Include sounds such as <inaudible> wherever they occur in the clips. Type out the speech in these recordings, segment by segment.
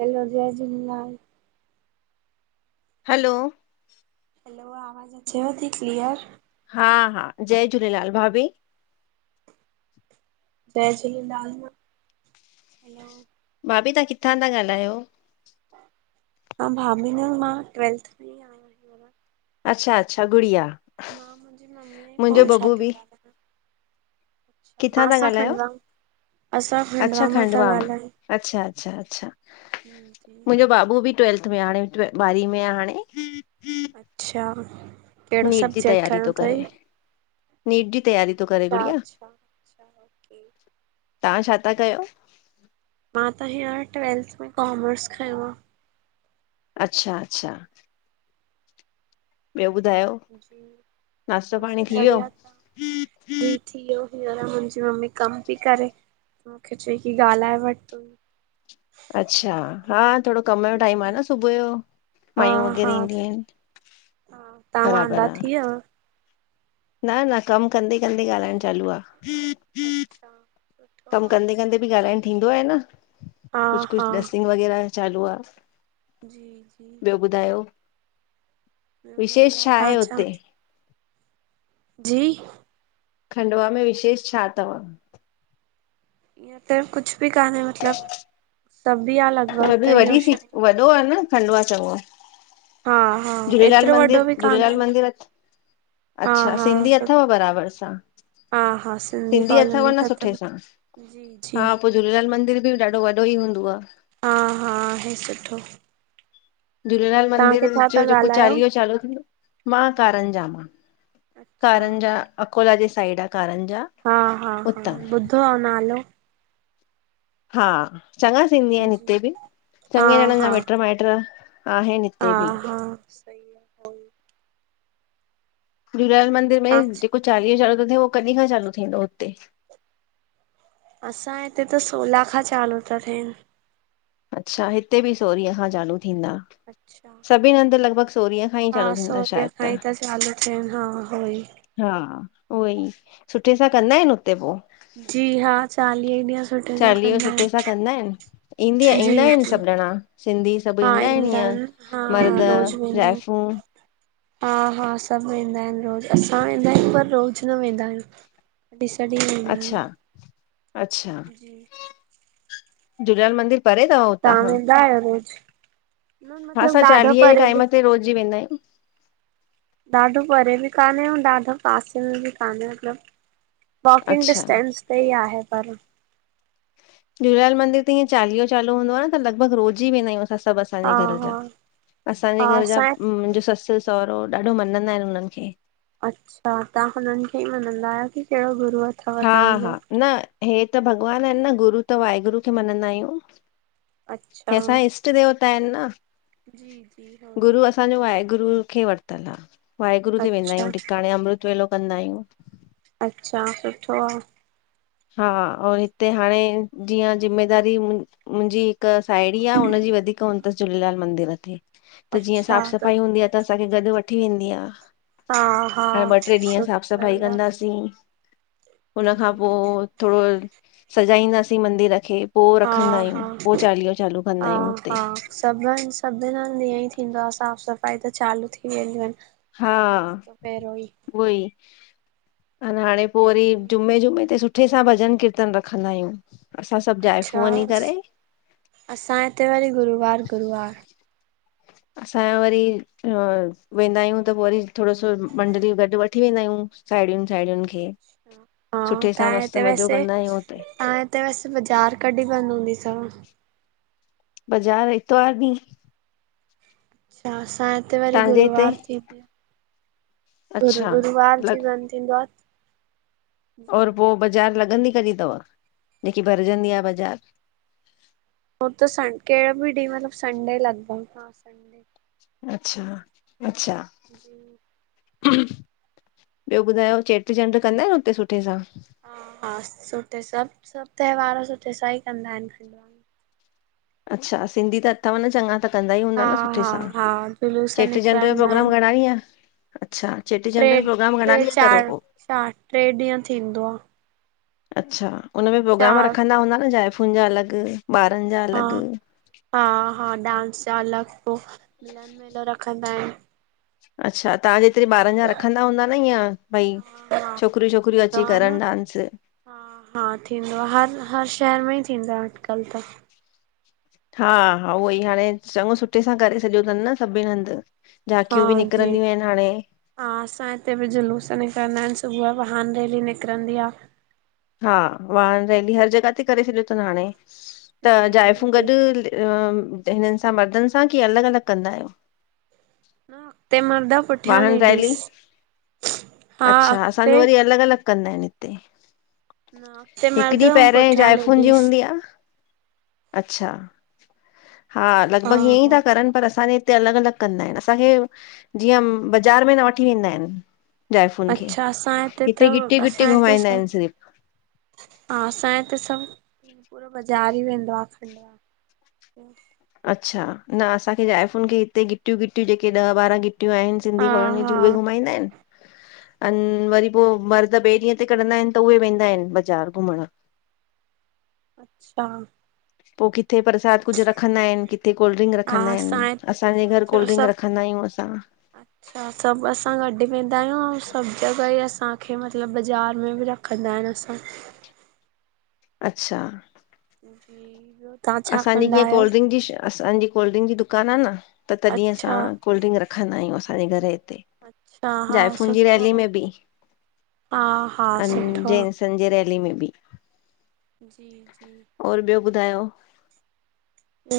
हलो जय Jhulelal hello hello आवाज़ अचेव थी क्लीअर हा जय झूलेलाल भाभी जय झूलेलाल भाभी तां किथां था ॻालायो हा भाभी न मां ट्वेल्थ हींअर। अच्छा अच्छा गुड़िया मुंहिंजो पोए छा बबू बि थींदो किथां मां था सां ॻाल्हायो? खंडवा असां अच्छा मां था खंडवा, ॻाल्हायूं। अच्छा अच्छा अच्छा जी जी मुहिंजो बाबू भी ट्वेल्थ में हाणे ॿारहीं में आ हाणे अच्छा कहिड़ो नीट जी सब्जेक्ट तैयारी खयो थो करे थई नीट जी तयारी थो करे गुड़िया। अच्छा अच्छा ओके तां छा था कयो मां त हींअर ट्वेल्थ में कॉमर्स खंयों आ अच्छा अच्छा ॿियो ॿुधायो नाश्तो पाणी थी वियो? बढ़िया जी थियो हींअर मुंहिंजी मम्मी कम पेई करे मूंखे चयईं कि ॻाल्हाए वठु। अच्छा हा थोड़ो कम जो टाइमु जी आहे न सुबुह जो, हा मायूं हा वग़ैरह ईंदियूं आहिनि। हा तव्हां बराबरि वांदा थी आहे वियव? न न कमु कंदे- कंदे ॻाल्हाइणु चालू आहे। अच्छा सुठो कमु आह कंदे कंदे बि ठीकु। ॻाल्हाइण थींदो आहे न हा कुझु- हा कुझु डस्टिंग वग़ैरह चालू आहे। जी -जी ॿियो ॿुधायो ॿियो विशेष बढ़िया छा आहे तव्हां हुते? जी खंडवा में विशेष छा अथव? इंय त कुझु बि कान्हे मतिलब, सभु बि आहे अलगु <unintelligible> वॾी वॾी बि वॾो आहे न खंडुवा आहे चङो आहे। हा हा झूलेलाल एतिरो वॾो मंदिर, बि झूलेलाल कान्हे मंदिरु <unintelligible> हा अच्छा हा सिंधी अथव सुठो बराबरि सां? हा हा सिंधी अथव कॉलोनी न सुठे ठतल सां? जी जी हा प झूलेलाल मंदिर बि ॾाढो वॾो ई हूंदव? हा हा आहे सुठो। झूलेलाल तव्हां मंदिर किथां जो था जेको ॻाल्हायो? चालीहो चालू थींदो मां कारंजा मां अच्छा, कारंजा अकोला जे साइड आहे कारंजा। हा हा हा उतां ॿुधो आह नालो। हा चङा सिंधी आहिनि जी हिते बि हा चङे ॼणनि जा हा मिट माइट आहिनि। हा हिते बि हा सही आहे। झूलेलाल मंदिर में जेको चालीहो चालू थो थिए उहो कॾहिं खां चालू थींदो हुते? असां हिते त सोलाह खां चालू था थियनि। अच्छा हिते बि सोरीअ खां चालू थींदा। अच्छा सभिनी हन्दि लॻभग सोरिंहं हा सोरींहं खां ई त चालू थिया आहिनि। हा उहोई सुठे सां कंदा आहिनि हुते पोइ? जी हा चालीह ई ॾींहं। सुठे सां चालीहो कंदा सुठे सां आहिनि कंदा आहिनिं ईंदी- जी ईंदा आहिनि जी। सभु ॼणा सिंधी? सभु हा ईंदा आहिनि ईअं हा हा मर्द रोज़ वेंदा आहिनि। जाइफूं? हा हा सभु वेंदा आहिनि रोज़ु, असां वेंदा आहियूं पर रोज़ न वेंदा आहियूं। ॾीस बि वेंदा अच्छा आहियूं <unintelligible> अच्छा जी झूलेलाल मंदिर परे अथव हुतां खां? यार रोज़ <unintelligible> न हा मतलब असां ॾाढो चालीहेें जे परे बि टाइम ते रोज़ ई वेंदा आहियूं। ॾाढो परे बि कान्हे ऐं ॾाढो पासे में बि कान्हे मतिलबु वॉकिंग अच्छा डिस्टेंस ते ई आहे पर झूलेलाल मंदर त इंअ चालीहो चालू हूंदो आहे न लॻभॻि रोज़ ई वेंदा आहियूं असां सभु। असांजे हा घर हा जा, असांजे हा घर जा असांजे मुंहिंजो ससु- सहुरो ॾाढो मञंदा आहिनि उन्हनि खे। अच्छा तव्हां हुननि खे ई मञंदा आहियो कि कहिड़ो गुरूअ हा हा न हे त भॻवान आहिनि न गुरू त वाहेगुरू खे मञंदा आहियूं। अच्छा हे असांजा इष्ट देवता आहिनि न जी जी उहोई गुरू असां असांजो वाहेगुरु खे वतलु आ, वाहेगुरु ते वेंदा अच्छा आहियूं टिकाणे अमृत वेलो कंदा आहियूं। अच्छा, सुठो आ। हा और हिते हाणे जीअं ज़िमेदारी हु मुंहिंजी हिक साहेड़ी आ, हुनजी वधीक उन थसि झूलेलाल मंदर ते त जीअं साफ़ सफ़ाई हूंदी आ त असांखे गॾु वठी वेंदी आ। हा हा हाण ॿ, टे ॾींहं सु साफ़ सफ़ाई सही आ कंदासीं हुनखा पोइ थोरो सजाईंदासीं मंदिर खे पोइ रखंदा हा हा आहियूं, पोइ चालीहो चालू कंदा आहियूं हुते सभ हंधि सभिनि हंधि ईअं ई थींदो आ, साफ़ सफ़ाई त चालू थी वेंदियूं आहिनि। हा हफ़्तो पहिरियों ई उहो ई, हाणे पोइ वरी जी, ॼुमें, ॼुमें ते सुठे सां भॼनु कीर्तन रखंदा आहियूं असां सभु जाइफ़ूं वञी करे असां हिते वरी गुरुवार, गुरुवार असांजो वरी वेंदा आहियूं त पोइ वरी थोरो सो मंडलीयू गॾु वठ वठी वेंदा आहियूं, साहेड़ियुनि, साहेड़ियुनि खे हा सुठे सां तहा मस्तु ते मज़ो वैसे कंदा आहियूं हुते तव्हां हिते वसि बाज़ार कॾहिं बंद हूंदी तव? बज़ार इतवार ॾिह। अच्छा असां हिते वरी तव्हांजे हिते गुरवार थी, गुरु, अच्छा गुरूवार जी लग बंद। <unintelligible> और पोइ बज़ारि लॻंदी कॾहिं थव, जेकी भरजंदी आ बजार? हो त सन कहिड़ो बि ॾींहुं मतलबु संडे लॻभॻ हा, संडे अच्छा, अच्छा। <inaudible> ॿियो ॿुधायो चेटी चंड कंदा आहियो हुते सुठे सां? हा, हा सुठे सभु, सभु त्योहार सुठे सां ई कंदा आहिनि। अच्छा सिंधी त अथव न चॻा त कंदा ई हूंदा हा न सुठे हा सां। हा जुलूस चेटीचंड जो निकिरंदा आहिनि प्रोग्राम घणा ॾिह, अच्छा चेटीचंड जो प्रोग्राम घणा ॾिह करो पोइ। सार्टट टे ॾींहं थींदो आ। अच्छा उन में प्रोग्राम चारि रखंदा हूंदा न जाइफ़ुनि जा अलॻि, ॿारनि जा हा अलॻि। हा, हा डांस जा अलॻि पोइ मिलन <unintelligible> रखंदा आहिनि। अच्छा तव्हां जेतिरी ॿारनि जा रखंदा हूंदा न ईअं भई हा हा छोकिरियूं, छोकिरियूं थींदो अची आ न करनि डांस। हा, हा थींदो आ, हर हर शहर में ई थींदो आ अॼुकल्ह त हा हा उहो ई हाणे चगों सुठे सां करे छॾियो थनि न सभिनि हंधि हा, झांकियूं बि जी। निकिरंदियूं आहिनि हाणे हा असां हिते बि जुलूस निकिरंदा आहिनि सुबुह वाहन रैली निकिरंदी आ। हा वाहन रैली हर जॻह ते करे छॾियो थनि हाणे, त जी जाइफ़ू गॾ होॾे हा हिननि सां मर्दनि सां, कीअ अलॻि, अलॻि कंदा आहियूं। अॻिते मर्द, पुठियां वाहन रैली लेडीस, हा अच्छा अॻिते असांजो वरी अलॻि अलॻि कंदा आहिनि हिते, न अॻिते हिकु मर्द ॾींहुं अऊं पहिरें पुठियां जाइफ़ून जी लेडीस हूंदी आ। अच्छा, हा हा लॻभॻि ईए ई हा था करनि पर असांजे हिते अलॻि, अलॻि कंदा आहिनि, असांखे जीअं बाज़ार में न वठी वेंदा आहिन। जाइफ़ुनि खे अच्छा असां त हिते गिटी गिटी असां हिते घुमाईंदा सभ आहिनि सिर्फ़ु हा असांजे हिते सभु पूरो बाज़ारि ई वेंदो आ, <inaudible> अच्छा न असांखे ज़ाइफ़ुनि खे हिते गिटियूं गिटियूं जेके ॾह ॿारहं गिटियूं आहिनि। हा सिंधी कॉलोनी हा जी उहे घुमाईंदा आहिनि अन वरी पो मर्द ॿे ॾींहं ते कढंदा आहिनि त उहे वेंदा आहिनि बाज़ारि घुमणु अच्छा पो किथे परसाद कुझु रखंदा आहिनि किथे प्रसाद कुझु रखंदाईन किथे कोल्ड ड्रिंक हा रखंदा असां आहिनि हिते त असांजे घर सभु कोल्ड ड्रिंक सभु रखंदा आहियूं असां <inaudible> अच्छा सभु असां गॾु वेंदा आहियूं ऐं सभु जॻह ई असांखे मतिलबु बाज़ारि में र <unintelligible> कंदा ऐंन असां अच्छा जी तव्हां छा असांजी कंदा जीअं आहियो कोल्ड ड्रिंक जी शय असांजी कोल्ड ड्रिंक जी दुकानु आ न त तॾहिं अच्छा असां कोल्ड ड्रिंक रखंदा आहियूं असांजे घर हिते अच्छा हा जाइफूनि जी सुठो रैली में ॿि आ हा हा अन सुठो जे आ <unintelligible> संजय रैली में ॿि जी जी और ॿियो ॿुधायो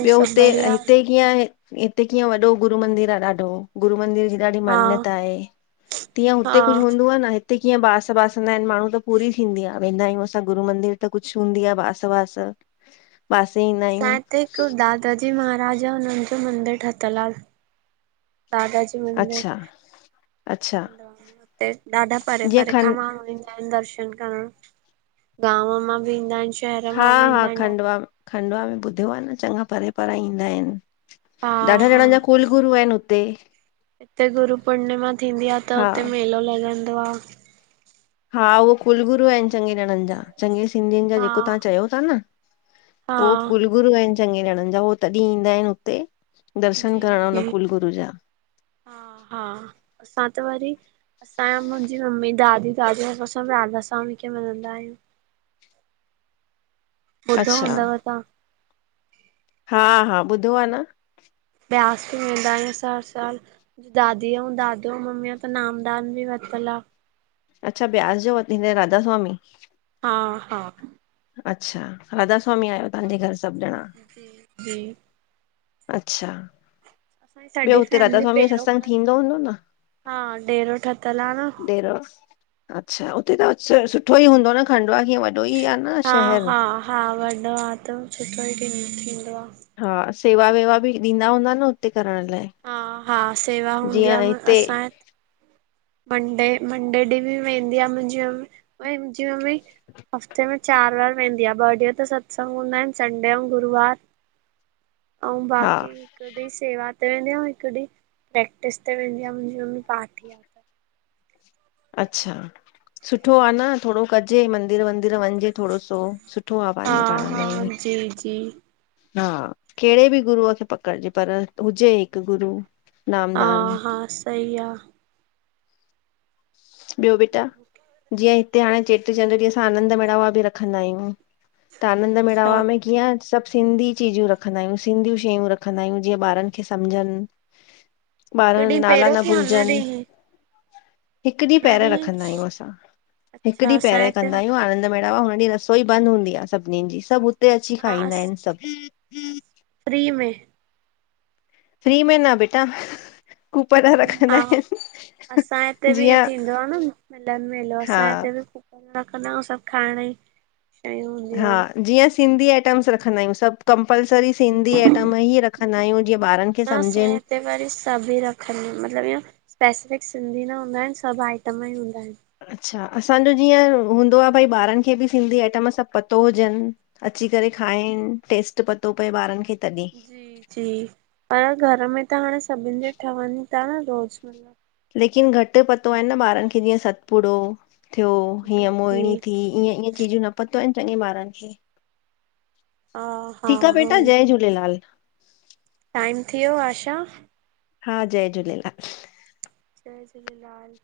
ॿियो सभु हुते बढ़िया हिते कीअं हिते कीअं वॾो गुरू मंदिर आ ॾाढो गुरू मंदर जी ॾाढी हा मान्यता आहे तीअं हुते हा कुझु हूंदो आ न हिते कीअं बास बास इदां आहिनि माण्हू त पूरी थींदी आ वेंदा आहियूं असां गुरू मंदिर त कुझु हूंदी आ बास वास बासे इन असांजे हिते हिकु दादाजी महाराज हुननि जो मंदरु ठक लाल दादा जी <unintelligible> मंदिर अच्छा अच्छा खण्वा मां हुते ॾाढा परे जीअं परे खां खंड माण्हू ईंदा दर्शन करण गांव मां बि ईंदा आहिनि श हा हा खंडवा खंडवा में ॿुधियो आ न चॻा परे परे ईंदा आहिनि हा ॾाढा हा जणनि जा कुलगुरू आहिनि हुते हिते गुरु पूर्णिमा थींदी आ त हा हुते मेलो लॻंदो आहे हा उह कुलगुरू आहिनि चगें ॼणनि जा चगें सिंधियुनि जा हा जेको तव्हां चयो त न हा हो कुलगुरू आहिनि चगें ॼणनि जा उए तॾहिं ईंदा आहिनि हुते दर्शन जी करण जी हुन कुलगुरू जा हा हा असां त वरी असां मुंहिंजी मम्मी दादी दादी सभ राधा स्वामी खें मझिंदा आहियूं <inaudible> ॿुधो अच्छा हूंदव तांह हा हा ॿुधो आ न व्यास ॿि वेंदायूं हर साल दादी। अयूं दादोू मम्मी त नामदान ॿि वरतल आ अच्छा ब्यास जोे वतिन हिन राधा स्वामी हा हा अच्छा राध स्वामी आहियो तव्हांजे घर सभु ॼणा जी। अच्छा। असांजी ॿियो सॼी हुते राधा फैमिली स्वामी जो पहिरों सत्संग खां थींदो हूंदो न। हा डेरो ठतल आ न। डेरो अच्छा हुते त अच्छा सुठो ई हूंदो न खंडुवा कीअं व हा-हा-हा वॾो आ त सुठो ई थी थींदो आ। हा सेवा-वेवा बि ॾींदा हूंदा न हुते करणु लाये। हा हा सेवा हुंदी आ न असांए हिते मंडे, मंडे ॾींहुं बि वेंदी आ मुहिंजी मम्मी, मुहिंजी मम्मी हफ़्ते में चारि वारु वेंदी आ, ॿ ॾिए त सत्संग हुंदा आहिनि संडे ऐं गुरुवार अऊं हा बाक़ी हिकु ॾींहु सेवा ते वेंदी आ, हिकु ॾींहु प्रैक्टिस ते वेंदी आ, मुहिंजी मम्मी पाठी आ। अच्छा सुठो आ न, थोड़ो कॼे मंदिर-वंदिर वञिजे थोड़ो सो। सुठो आ हा पांजे, पाण लाये हा इअं जी जी हा केड़े बि गुरु खे पकड़जे, पर हुजे हिकु गुरु हा हा, सही आ। ॿियो बेटा, जीअं हिते हाणे चेटीचंड ॾींहुं असां आनंद मेड़ावा बि रखंदा आयूं। त आनंद अच्छा मेड़ावा में जीअं सभु सिंधी चीजूं रखंदा आयूं, सिंधी शयूं रखंदा आयूं, जीअं ॿारनि खे सम्झनि हिकु ॿारनि ॾींहुं नाला पहिरियों न की हुन ॾींहुं ई भुलजनि हुन हिकु ॾींहुं पहिरे रखंदा आहियूं असां, हिकु अच्छा ॾींहुं पहिरे असांजे हिते कंदां आयूं आनंद में हा हुन ॾींहुं रसोई बंदि हूंदी आ सभिनिन जी, सभु हुते अची हा खाईंदा आहिनि सभु फ्री में फ्री में ना बेटा कूपन रखंदा आहो! आहिनि असां हिते बि इएं जीअं थींदो आ, न मिलन मेलो हा असांजे हिते बि खूब न कंदां आयूं सभु खाइणी। हा, जीअं सिंधी आइटम्स रखंदा आहियूं सभु कंपलसरी सिंधी जी आइटम ईं रखंदा आहियूं, जीअं ॿारनि खे समझेनि। तभी रखनि, मतिलबु इअं स्पेसिफिक सिंधी न हुंदा आहिनि, सभु आइटम ईं हुंदा आहिनि। अच्छा, असांजो जीअं हुंदो आ, भई ॿारनि खे बि सिंधी आइटम सभु पतो हुजनि। अची करे खाइनि, टेस्ट पतो पए ॿारनि खे। तॾहिं जी, जी, पर घरु में त हाणे सभिनि जे ठवनि ता न रोज़ु मतिलबु लेकिन घटि पतो आहे न ॿारनि खे, जीअं सतपुड़ो थियो, हीअं जी मोहिणी जी थी, इएं इएं चीजूं न पतो आहिनि चङे ॿारनि खें, हा हा ठीकु आ बेटा जय झूलेलाल। टाईम थी वियो आ शा? हा जय झूलेलाल जय झूलेलाल।